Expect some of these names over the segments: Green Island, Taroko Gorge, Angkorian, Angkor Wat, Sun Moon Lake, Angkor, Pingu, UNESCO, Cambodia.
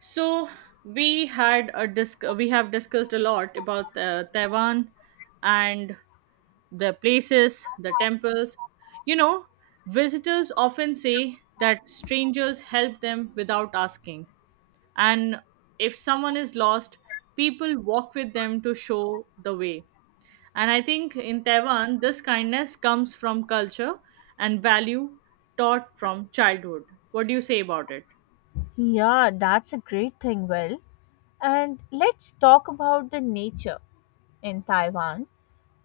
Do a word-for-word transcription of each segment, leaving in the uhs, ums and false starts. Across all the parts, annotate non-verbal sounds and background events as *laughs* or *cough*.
So we had a disc. We have discussed a lot about uh, Taiwan and the places, the temples. You know, visitors often say that strangers help them without asking, and if someone is lost, people walk with them to show the way. And I think in Taiwan, this kindness comes from culture and value taught from childhood. What do you say about it? Yeah, that's a great thing, Will. And let's talk about the nature in Taiwan.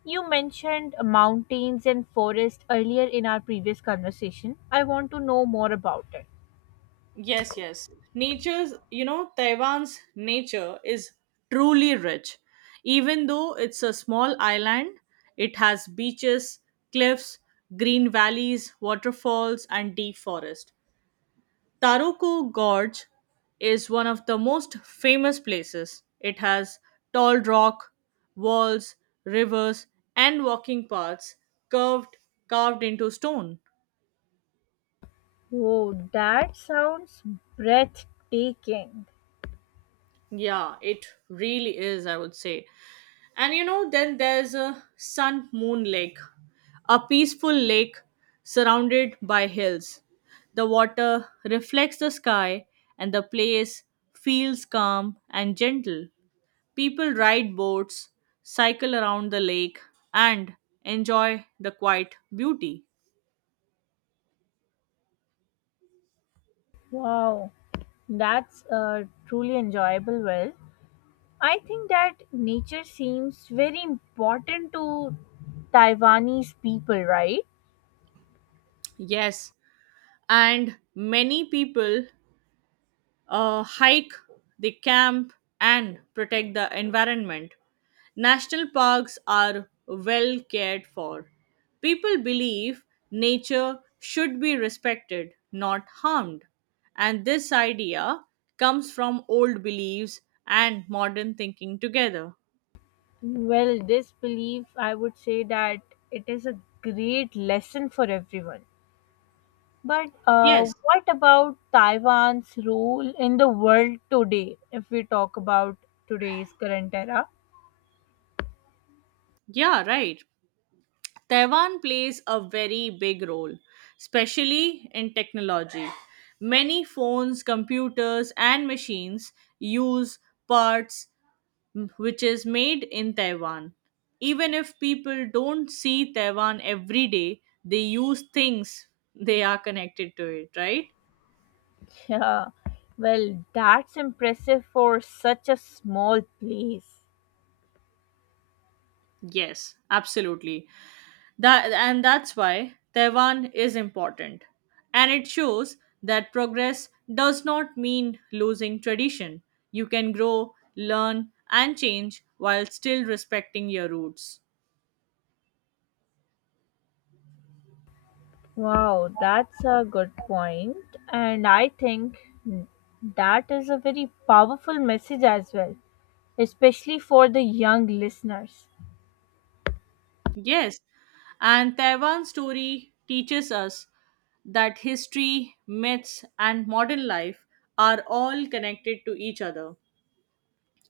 You mentioned mountains and forest earlier in our previous conversation. I want to know more about it. Yes, yes. Nature's, you know, Taiwan's nature is truly rich. Even though it's a small island, it has beaches, cliffs, green valleys, waterfalls, and deep forest. Taroko Gorge is one of the most famous places. It has tall rock walls, rivers, and walking paths curved, carved into stone. Oh, that sounds breathtaking. Yeah, it really is, I would say. And you know, then there's a Sun Moon Lake, a peaceful lake surrounded by hills. The water reflects the sky, and the place feels calm and gentle. People ride boats, cycle around the lake, and enjoy the quiet beauty. Wow, that's uh, truly enjoyable. Well, I think that nature seems very important to Taiwanese people, right? Yes, and many people uh, hike, they camp, and protect the environment. National parks are well cared for. People believe nature should be respected, not harmed. And this idea comes from old beliefs and modern thinking together. Well, this belief, I would say that it is a great lesson for everyone. But uh, Yes, what about Taiwan's role in the world today, if we talk about today's current era? *laughs* yeah, right. Taiwan plays a very big role, especially in technology. Many phones, computers, and machines use parts m- which is made in Taiwan. Even if people don't see Taiwan every day, they use things they are connected to it, right? Yeah, well, that's impressive for such a small place. Yes, absolutely. That and that's why Taiwan is important. And it shows that progress does not mean losing tradition. You can grow, learn, and change while still respecting your roots. Wow, that's a good point. And I think that is a very powerful message as well, especially for the young listeners. Yes, and Taiwan's story teaches us that history, myths, and modern life are all connected to each other.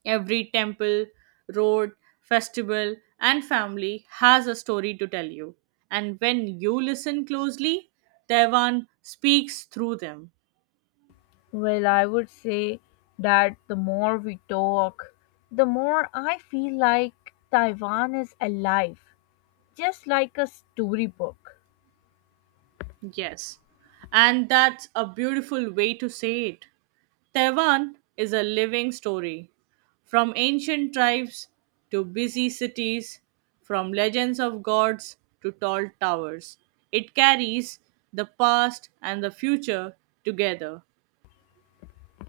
Every temple, road, festival, and family has a story to tell you. And when you listen closely, Taiwan speaks through them. Well, I would say that the more we talk, the more I feel like Taiwan is alive, just like a storybook. Yes. And that's a beautiful way to say it. Taiwan is a living story. From ancient tribes to busy cities, from legends of gods to tall towers, it carries the past and the future together.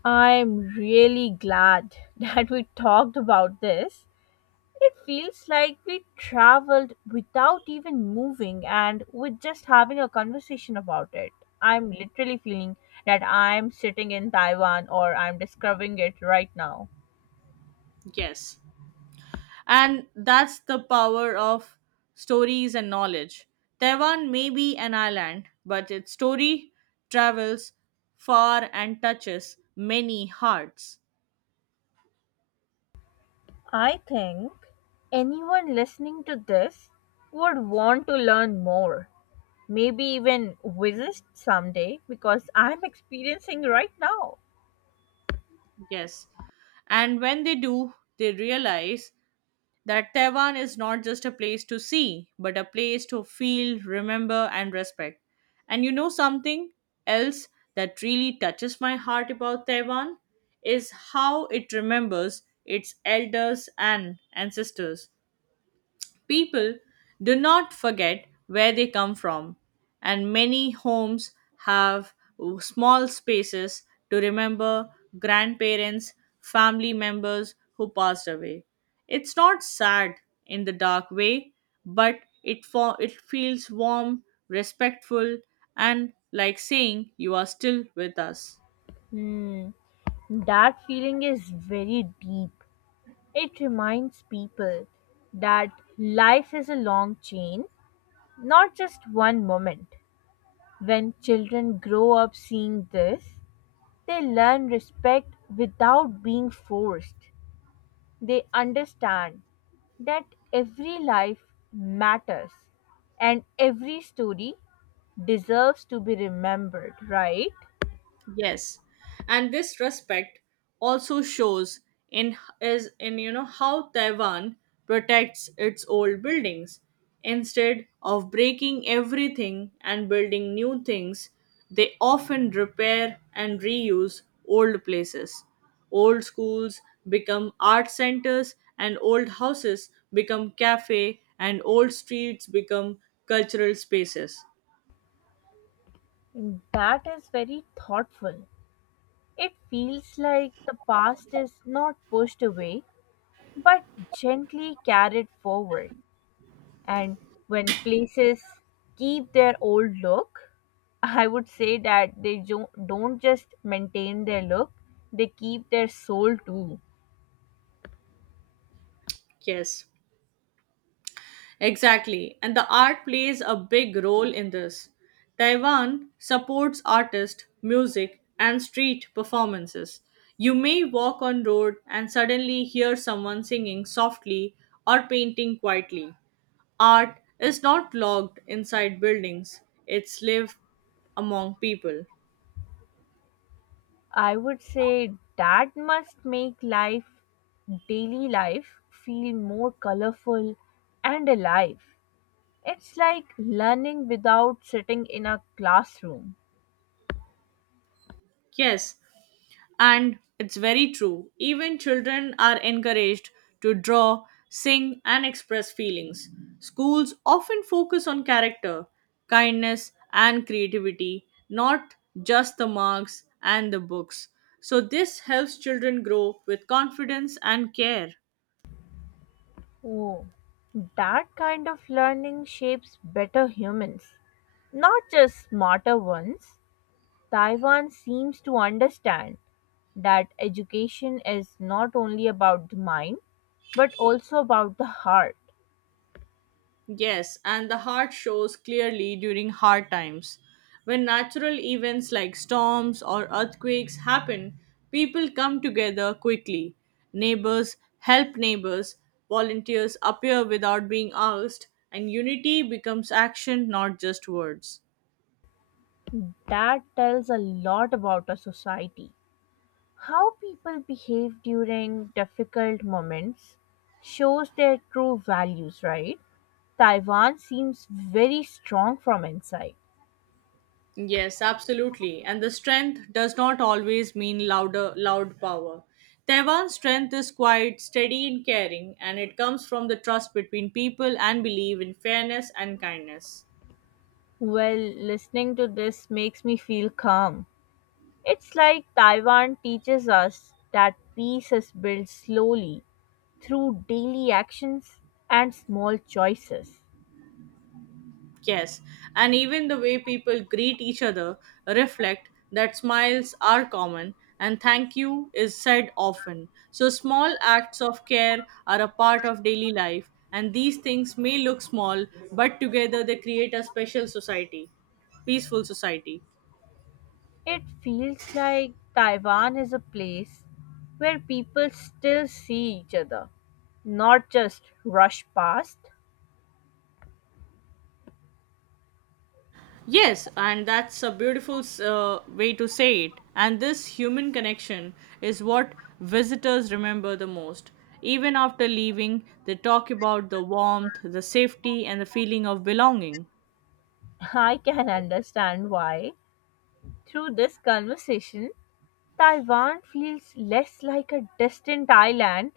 I'm really glad *laughs* that we talked about this. It feels like we traveled without even moving and with just having a conversation about it. I'm literally feeling that I'm sitting in Taiwan or I'm discovering it right now. Yes. And that's the power of stories and knowledge. Taiwan may be an island, but its story travels far and touches many hearts. I think anyone listening to this would want to learn more, maybe even visit someday because I'm experiencing right now. Yes. And when they do, they realize that Taiwan is not just a place to see, but a place to feel, remember, and respect. And you know something else that really touches my heart about Taiwan is how it remembers its elders and ancestors. People do not forget where they come from, and many homes have small spaces to remember grandparents, family members who passed away. It's not sad in the dark way, but it fo- it feels warm, respectful, and like saying you are still with us. Hmm, that feeling is very deep. It reminds people that life is a long chain, not just one moment. When children grow up seeing this, they learn respect without being forced. They understand that every life matters and every story deserves to be remembered, right? Yes, and this respect also shows in is in you know how Taiwan protects its old buildings instead of breaking everything and building new things. They often repair and reuse old places. Old schools become art centers and old houses become cafe and old streets become cultural spaces. And that is very thoughtful. It feels like the past is not pushed away but gently carried forward. And when places keep their old look, I would say that they jo- don't just maintain their look, they keep their soul too. Yes, exactly, and the art plays a big role in this. Taiwan supports artists, music, and street performances. You may walk on road and suddenly hear someone singing softly or painting quietly. Art is not locked inside buildings, it's live among people. I would say that must make life, daily life, feel more colorful and alive. It's like learning without sitting in a classroom. Yes, and it's very true. Even children are encouraged to draw, sing, and express feelings. Schools often focus on character, kindness, and creativity, not just the marks and the books. So, this helps children grow with confidence and care. Oh, that kind of learning shapes better humans, not just smarter ones. Taiwan seems to understand that education is not only about the mind, but also about the heart. Yes, and the heart shows clearly during hard times. When natural events like storms or earthquakes happen, people come together quickly. Neighbors help neighbors, volunteers appear without being asked, and unity becomes action, not just words. That tells a lot about a society. How people behave during difficult moments shows their true values, right? Taiwan seems very strong from inside. Yes, absolutely. And the strength does not always mean louder, loud power. Taiwan's strength is quite steady and caring, and it comes from the trust between people and belief in fairness and kindness. Well, listening to this makes me feel calm. It's like Taiwan teaches us that peace is built slowly through daily actions and small choices. Yes, and even the way people greet each other reflect that smiles are common and thank you is said often. So small acts of care are a part of daily life and these things may look small but together they create a special society, peaceful society. It feels like Taiwan is a place where people still see each other, not just rush past. Yes, and that's a beautiful uh, way to say it. And this human connection is what visitors remember the most. Even after leaving, they talk about the warmth, the safety, and the feeling of belonging. *laughs* I can understand why, through this conversation, Taiwan feels less like a distant island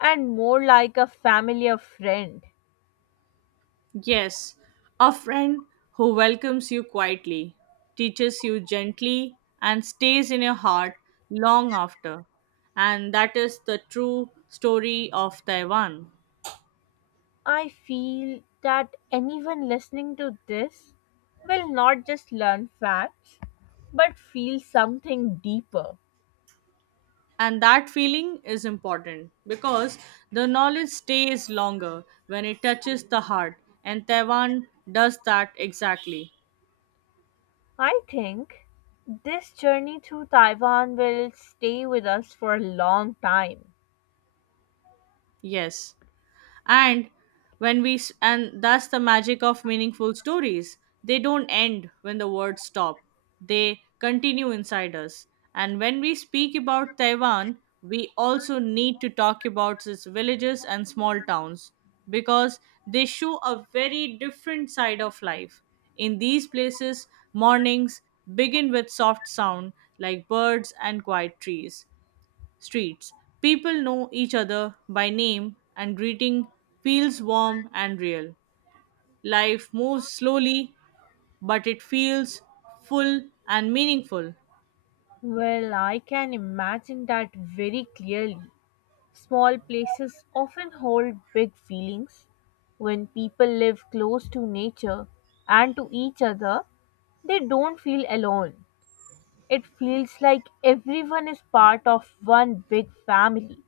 and more like a familiar friend. Yes, a friend who welcomes you quietly, teaches you gently, and stays in your heart long after. And that is the true story of Taiwan. I feel that anyone listening to this will not just learn facts but feel something deeper. And that feeling is important because the knowledge stays longer when it touches the heart, and Taiwan does that exactly. I think this journey through Taiwan will stay with us for a long time. Yes, and when we s- and that's the magic of meaningful stories. They don't end when the words stop, they continue inside us. And when we speak about Taiwan, we also need to talk about its villages and small towns, because they show a very different side of life. In these places, mornings begin with soft sound like birds and quiet trees streets. People know each other by name, and greeting feels warm and real. Life moves slowly, but it feels full and meaningful. Well, I can imagine that very clearly. Small places often hold big feelings. When people live close to nature and to each other, they don't feel alone. It feels like everyone is part of one big family,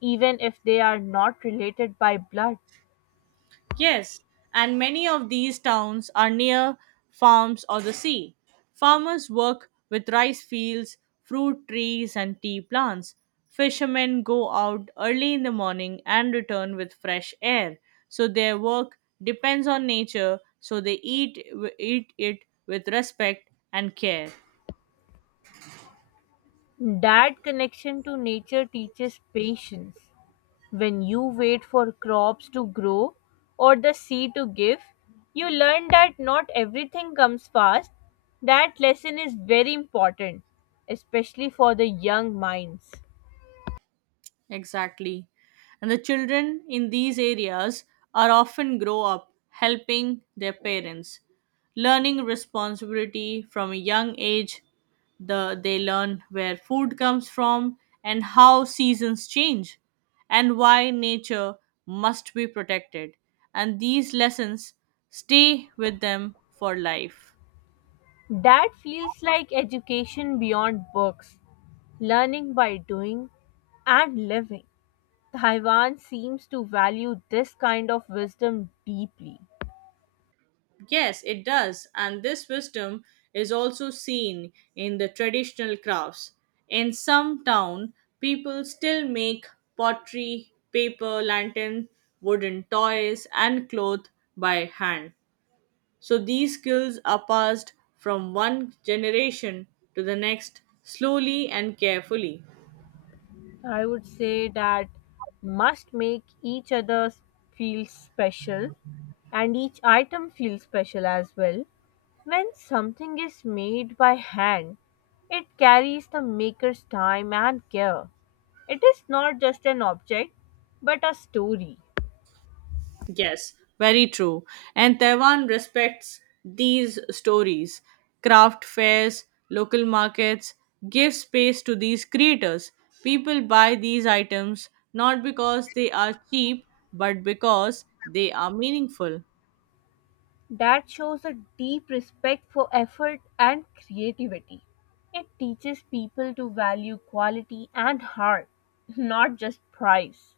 even if they are not related by blood. Yes, and many of these towns are near farms or the sea. Farmers work with rice fields, fruit trees, and tea plants. Fishermen go out early in the morning and return with fresh air. So their work depends on nature, so they eat, eat it with respect and care. That connection to nature teaches patience. When you wait for crops to grow or the sea to give, you learn that not everything comes fast. That lesson is very important, especially for the young minds. Exactly. And the children in these areas are often grow up helping their parents, learning responsibility from a young age. The, they learn where food comes from and how seasons change and why nature must be protected. And these lessons stay with them for life. That feels like education beyond books, learning by doing and living. Taiwan seems to value this kind of wisdom deeply. Yes, it does. And this wisdom is also seen in the traditional crafts. In some town, people still make pottery, paper, lantern, wooden toys, and cloth by hand. So these skills are passed from one generation to the next slowly and carefully. I would say that must make each other feel special and each item feel special as well. When something is made by hand, it carries the maker's time and care. It is not just an object, but a story Yes, very true. And Taiwan respects these stories. Craft fairs, local markets give space to these creators. People buy these items not because they are cheap, but because they are meaningful. that shows a deep respect for effort and creativity. It teaches people to value quality and heart, not just price.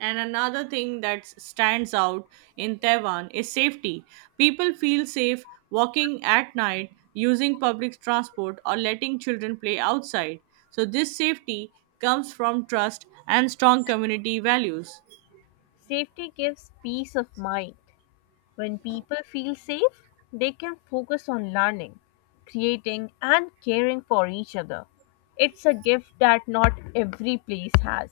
And another thing that s- stands out in Taiwan is safety. People feel safe walking at night, using public transport, or letting children play outside. So, this safety comes from trust and strong community values. Safety gives peace of mind. When people feel safe, they can focus on learning, creating, and caring for each other. It's a gift that not every place has.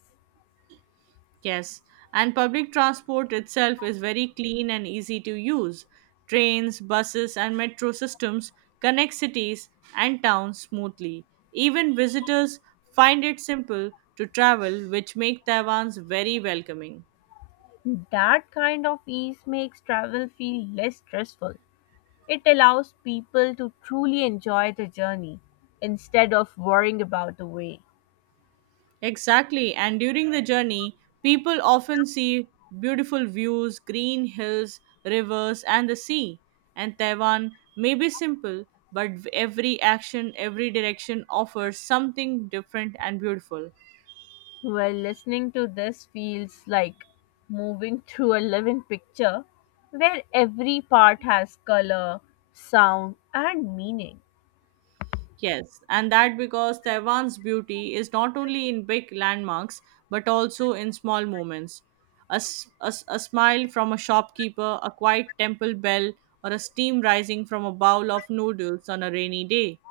Yes, and public transport itself is very clean and easy to use. Trains, buses, and metro systems connect cities and towns smoothly. Even visitors find it simple to travel, which make Taiwan's very welcoming. That kind of ease makes travel feel less stressful. It allows people to truly enjoy the journey instead of worrying about the way. Exactly. And during the journey, people often see beautiful views, green hills, rivers, and the sea. And Taiwan may be simple, but every action, every direction offers something different and beautiful. Well, listening to this feels like moving *laughs* through a living picture where every part has color, sound, and meaning. Yes, and that because Taiwan's beauty is not only in big landmarks but also in small moments. A, s- a s- a smile from a shopkeeper, a quiet temple bell, or a steam rising from a bowl of noodles on a rainy day.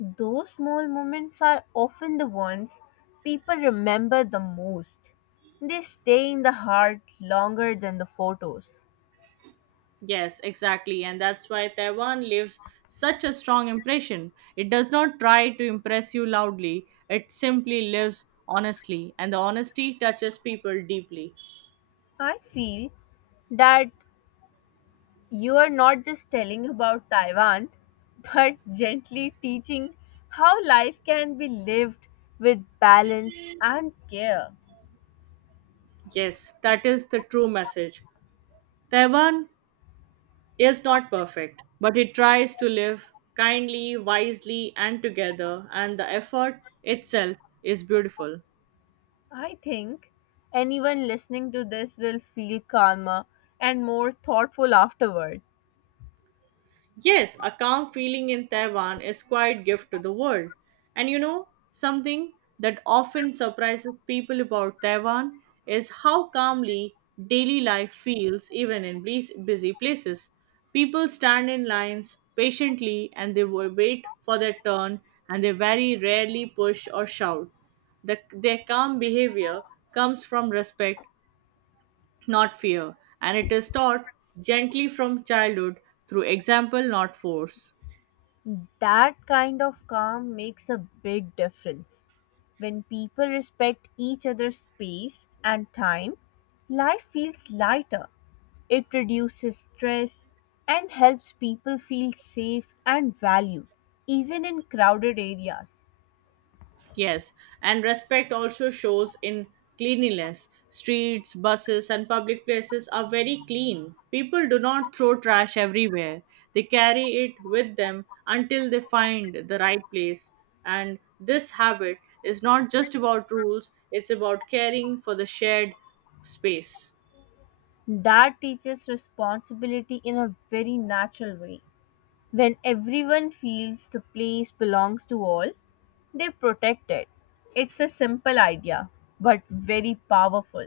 Those small moments are often the ones people remember the most. They stay in the heart longer than the photos. Yes, exactly. And that's why Taiwan leaves such a strong impression. It does not try to impress you loudly, it simply lives honestly, and the honesty touches people deeply. I feel that you are not just telling about Taiwan, but gently teaching how life can be lived with balance and care. Yes, that is the true message. Taiwan is not perfect, but it tries to live kindly, wisely, and together, and the effort itself is beautiful. I think anyone listening to this will feel calmer and more thoughtful afterwards. Yes, a calm feeling in Taiwan is quite gift to the world. And you know, something that often surprises people about Taiwan is how calmly daily life feels even in bus- busy places. People stand in lines patiently and they wa- wait for their turn and they very rarely push or shout. The, their calm behavior comes from respect not fear, and it is taught gently from childhood through example, not force. That kind of calm makes a big difference. When people respect each other's space and time, life feels lighter. It reduces stress and helps people feel safe and valued, even in crowded areas. Yes, and respect also shows in cleanliness. Streets, buses, and public places are very clean. People do not throw trash everywhere, they carry it with them until they find the right place. And this habit is not just about rules, it's about caring for the shared space. That teaches responsibility in a very natural way. When everyone feels the place belongs to all, they protect it. It's a simple idea, but very powerful.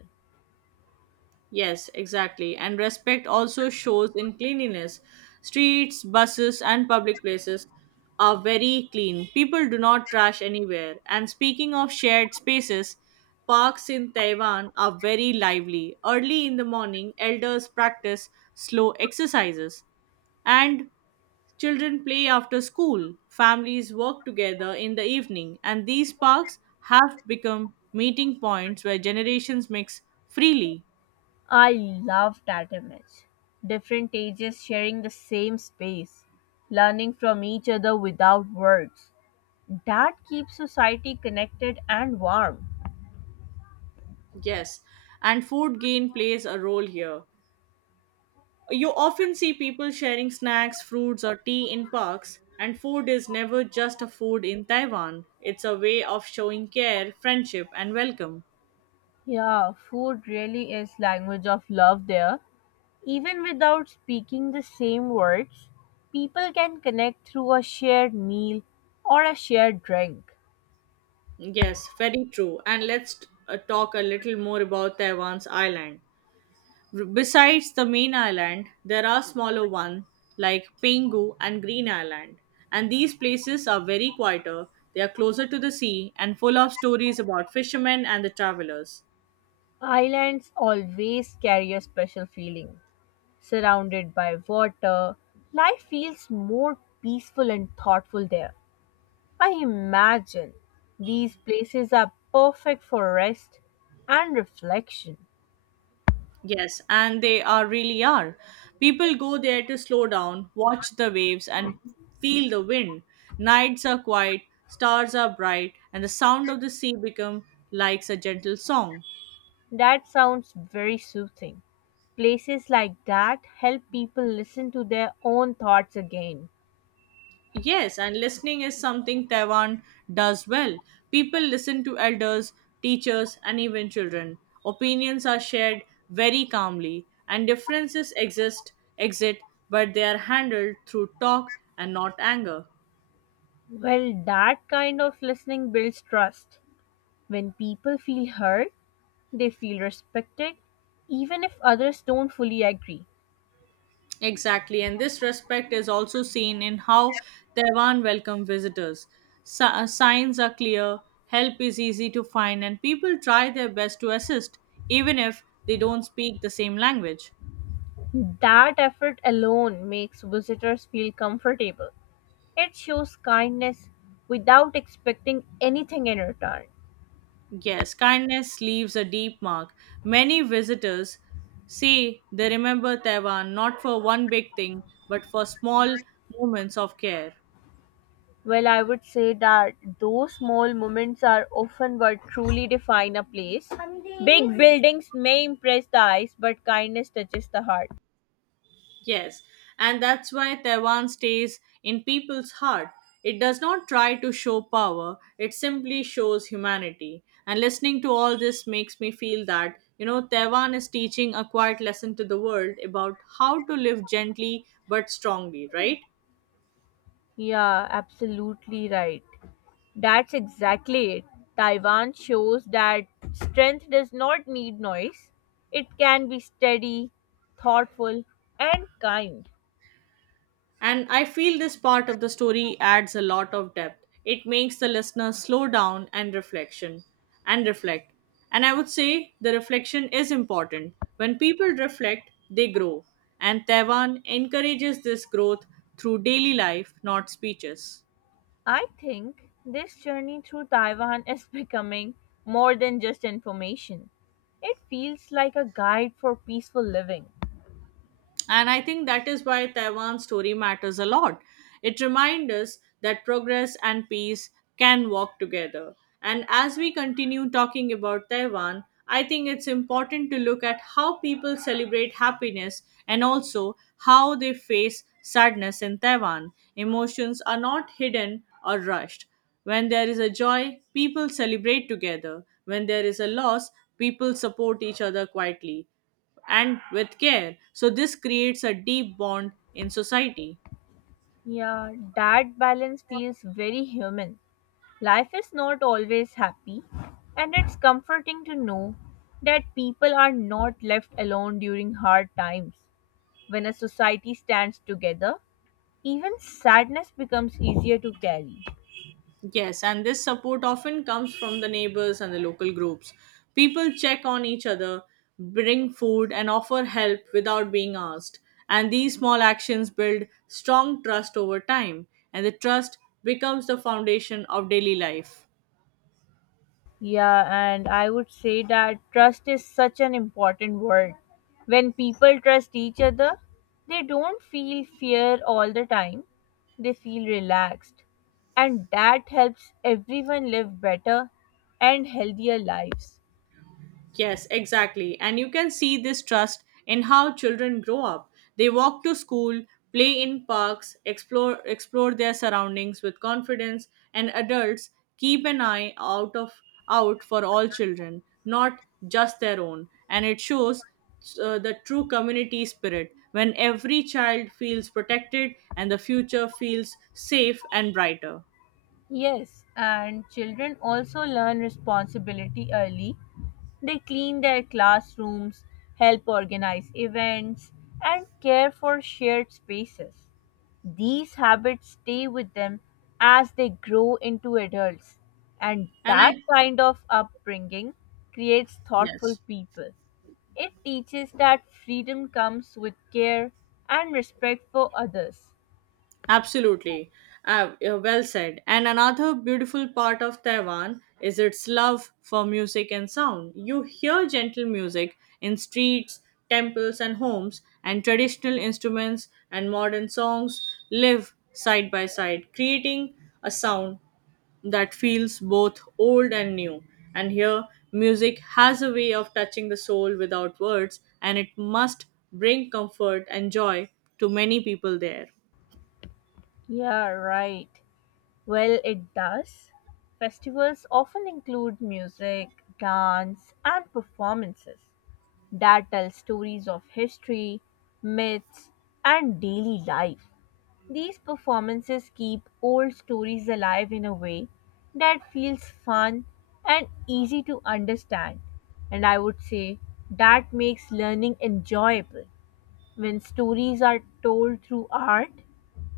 Yes, exactly. And respect also shows in cleanliness. Streets, buses, and public places are very clean. People do not trash anywhere. And speaking of shared spaces, parks in Taiwan are very lively. Early in the morning, elders practice slow exercises, and children play after school. Families work together in the evening, and these parks have become meeting points where generations mix freely. I love that image. Different ages sharing the same space, learning from each other without words. That keeps society connected and warm. Yes, and food gain plays a role here. You often see people sharing snacks, fruits, or tea in parks, and food is never just a food in Taiwan. It's a way of showing care, friendship, and welcome. Yeah, food really is language of love there. Even without speaking the same words, people can connect through a shared meal or a shared drink. Yes, very true. And let's uh, talk a little more about Taiwan's island. R- Besides the main island, there are smaller ones like Pingu and Green Island, and these places are very quieter. They are closer to the sea and full of stories about fishermen and the travelers. Islands always carry a special feeling. Surrounded by water, life feels more peaceful and thoughtful there. I imagine these places are perfect for rest and reflection. Yes, and they are really are. People go there to slow down, watch the waves, and feel the wind. Nights are quiet, stars are bright, and the sound of the sea become like a gentle song. That sounds very soothing. Places like that help people listen to their own thoughts again. Yes, and listening is something Taiwan does well. People listen to elders, teachers, and even children. Opinions are shared very calmly, and differences exist, exist, but they are handled through talk and not anger. Well, that kind of listening builds trust. When people feel heard, they feel respected, even if others don't fully agree. Exactly, and this respect is also seen in how Taiwan welcome visitors. Si- uh, signs are clear, help is easy to find, and people try their best to assist, even if they don't speak the same language. That effort alone makes visitors feel comfortable. It shows kindness without expecting anything in return. Yes, kindness leaves a deep mark. Many visitors say they remember Taiwan not for one big thing, but for small moments of care. Well, I would say that those small moments are often what truly define a place. Big buildings may impress the eyes, but kindness touches the heart. Yes, and that's why Taiwan stays in people's heart. It does not try to show power, it simply shows humanity. And listening to all this makes me feel that, you know, Taiwan is teaching a quiet lesson to the world about how to live gently but strongly, right? Yeah, absolutely right. That's exactly it. Taiwan shows that strength does not need noise. It can be steady, thoughtful, and kind. And I feel this part of the story adds a lot of depth. It makes the listener slow down and reflection and reflect. And I would say the reflection is important. When people reflect, they grow. And Taiwan encourages this growth through daily life, not speeches. I think this journey through Taiwan is *laughs* becoming more than just information. It feels like a guide for peaceful living. And I think that is why Taiwan's story matters a lot. It reminds us that progress and peace can walk together. And as we continue talking about Taiwan, I think it's important to look at how people celebrate happiness and also how they face sadness in Taiwan. Emotions are not hidden or rushed. When there is a joy, people celebrate together. When there is a loss, people support each other quietly and with care. So, this creates a deep bond in society. Yeah, that balance feels very human. Life is not always happy, and it's comforting to know that people are not left alone during hard times. When a society stands together, even sadness becomes easier to carry. Yes, and this support often comes from the neighbors and the local groups. People check on each other, bring food, and offer help without being asked. And these small actions build strong trust over time, and the trust becomes the foundation of daily life. Yeah, and I would say that trust is such an important word. When people trust each other, they don't feel fear all the time, they feel relaxed. And that helps everyone live better and healthier lives. Yes, exactly. And you can see this trust in how children grow up. They walk to school, play in parks, explore explore their surroundings with confidence, and adults keep an eye out of out for all children, not just their own. And it shows uh, the true community spirit when every child feels protected and the future feels safe and brighter. Yes, and children also learn responsibility early. They clean their classrooms, help organize events, and care for shared spaces. These habits stay with them as they grow into adults, and And I that kind of upbringing creates thoughtful yes. people. It teaches that freedom comes with care and respect for others. Absolutely. Uh, uh, well said. And another beautiful part of Taiwan is its love for music and sound. You hear gentle music in streets, temples, and homes, and traditional instruments and modern songs live side by side, creating a sound that feels both old and new. And here, music has a way of touching the soul without words, and it must bring comfort and joy to many people there. Yeah, right. Well, it does. Festivals often include music, dance, and performances that tell stories of history, myths, and daily life. These performances keep old stories alive in a way that feels fun and easy to understand. And I would say that makes learning enjoyable when stories are told through art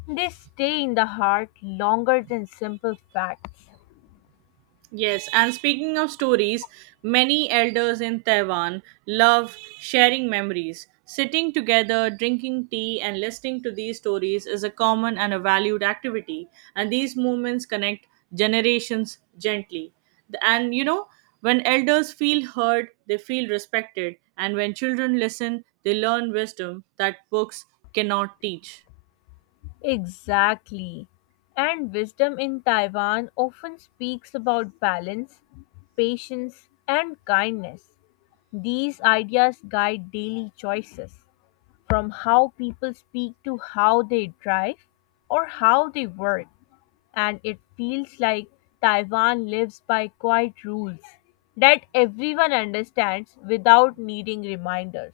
they stay in the heart longer than simple facts. Yes, and speaking of stories, many elders in Taiwan love sharing memories. Sitting together, drinking tea, and listening to these stories is a common and a valued activity, and these moments connect generations gently. The- And you know, when elders feel heard, they feel respected, and when children listen, they learn wisdom that books cannot teach. Exactly. And wisdom in Taiwan often speaks about balance, patience, and kindness. These ideas guide daily choices, from how people speak to how they drive or how they work. And it feels like Taiwan lives by quiet rules that everyone understands without needing reminders.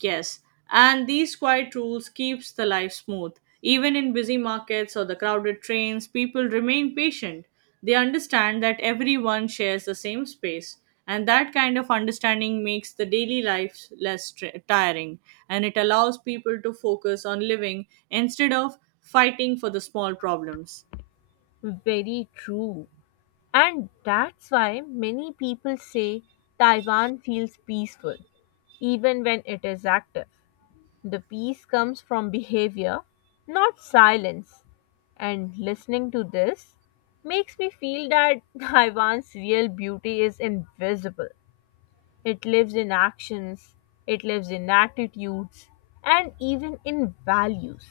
Yes, and these quiet rules keeps the life smooth. Even in busy markets or the crowded trains, people remain patient. They understand that everyone shares the same space, and that kind of understanding makes the daily life less tr- tiring and it allows people to focus on living instead of fighting for the small problems. Very true. And that's why many people say Taiwan feels peaceful, even when it is active. The peace comes from behavior, not silence. And listening to this makes me feel that *laughs* Taiwan's real beauty is invisible. It lives in actions, it lives in attitudes, and even in values.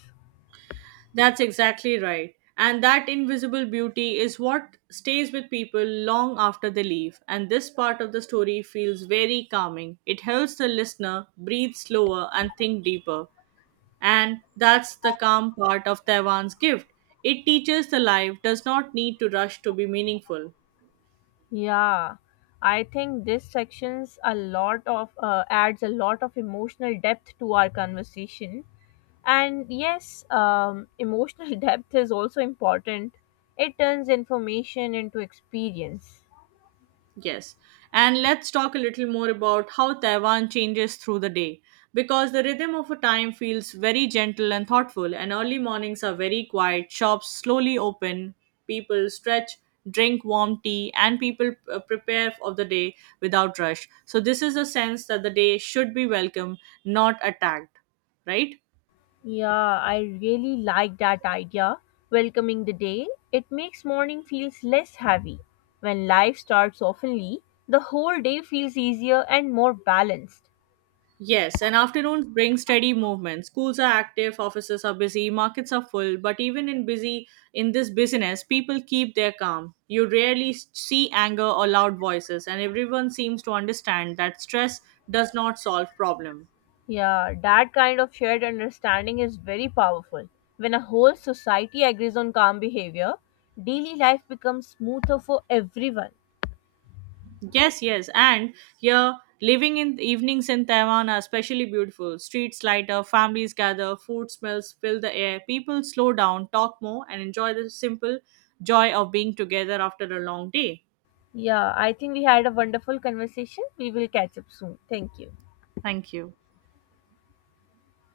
That's exactly right. And that invisible beauty is what stays with people long after they leave. And this part of the story feels very calming. It helps the listener breathe slower and think deeper. And that's the calm part of Taiwan's gift. It teaches the life does not need to rush to be meaningful. Yeah, I think this section's a lot of uh, adds a lot of emotional depth to our conversation. And yes, um, emotional *laughs* depth is also important. It turns information into experience. Yes. And let's talk a little more about how Taiwan changes through the day. Because the rhythm of a time feels very gentle and thoughtful, and early mornings are very quiet, shops slowly open, people stretch, drink warm tea, and people uh, prepare of the day without rush. So, this is a sense that the day should be welcome, not attacked, right? Yeah, I really like that idea. Welcoming the day, it makes morning feels less heavy. When life starts oftenly, the whole day feels easier and more balanced. Yes, and afternoons bring steady movement. Schools are active, offices are busy, markets are full, but even in busy in this business, people keep their calm. You rarely s- see anger or loud voices, and everyone seems to understand that stress does not solve problem. Yeah, that kind of shared understanding is very powerful. When a whole society agrees on calm behavior, daily life becomes smoother for everyone. Yes, yes, and here living in evenings in Taiwan are especially beautiful. Streets light up, families gather, food smells fill the air. People slow down, talk more, and enjoy the simple joy of being together after a long day. Yeah, I think we had a wonderful conversation. We will catch up soon. Thank you. Thank you.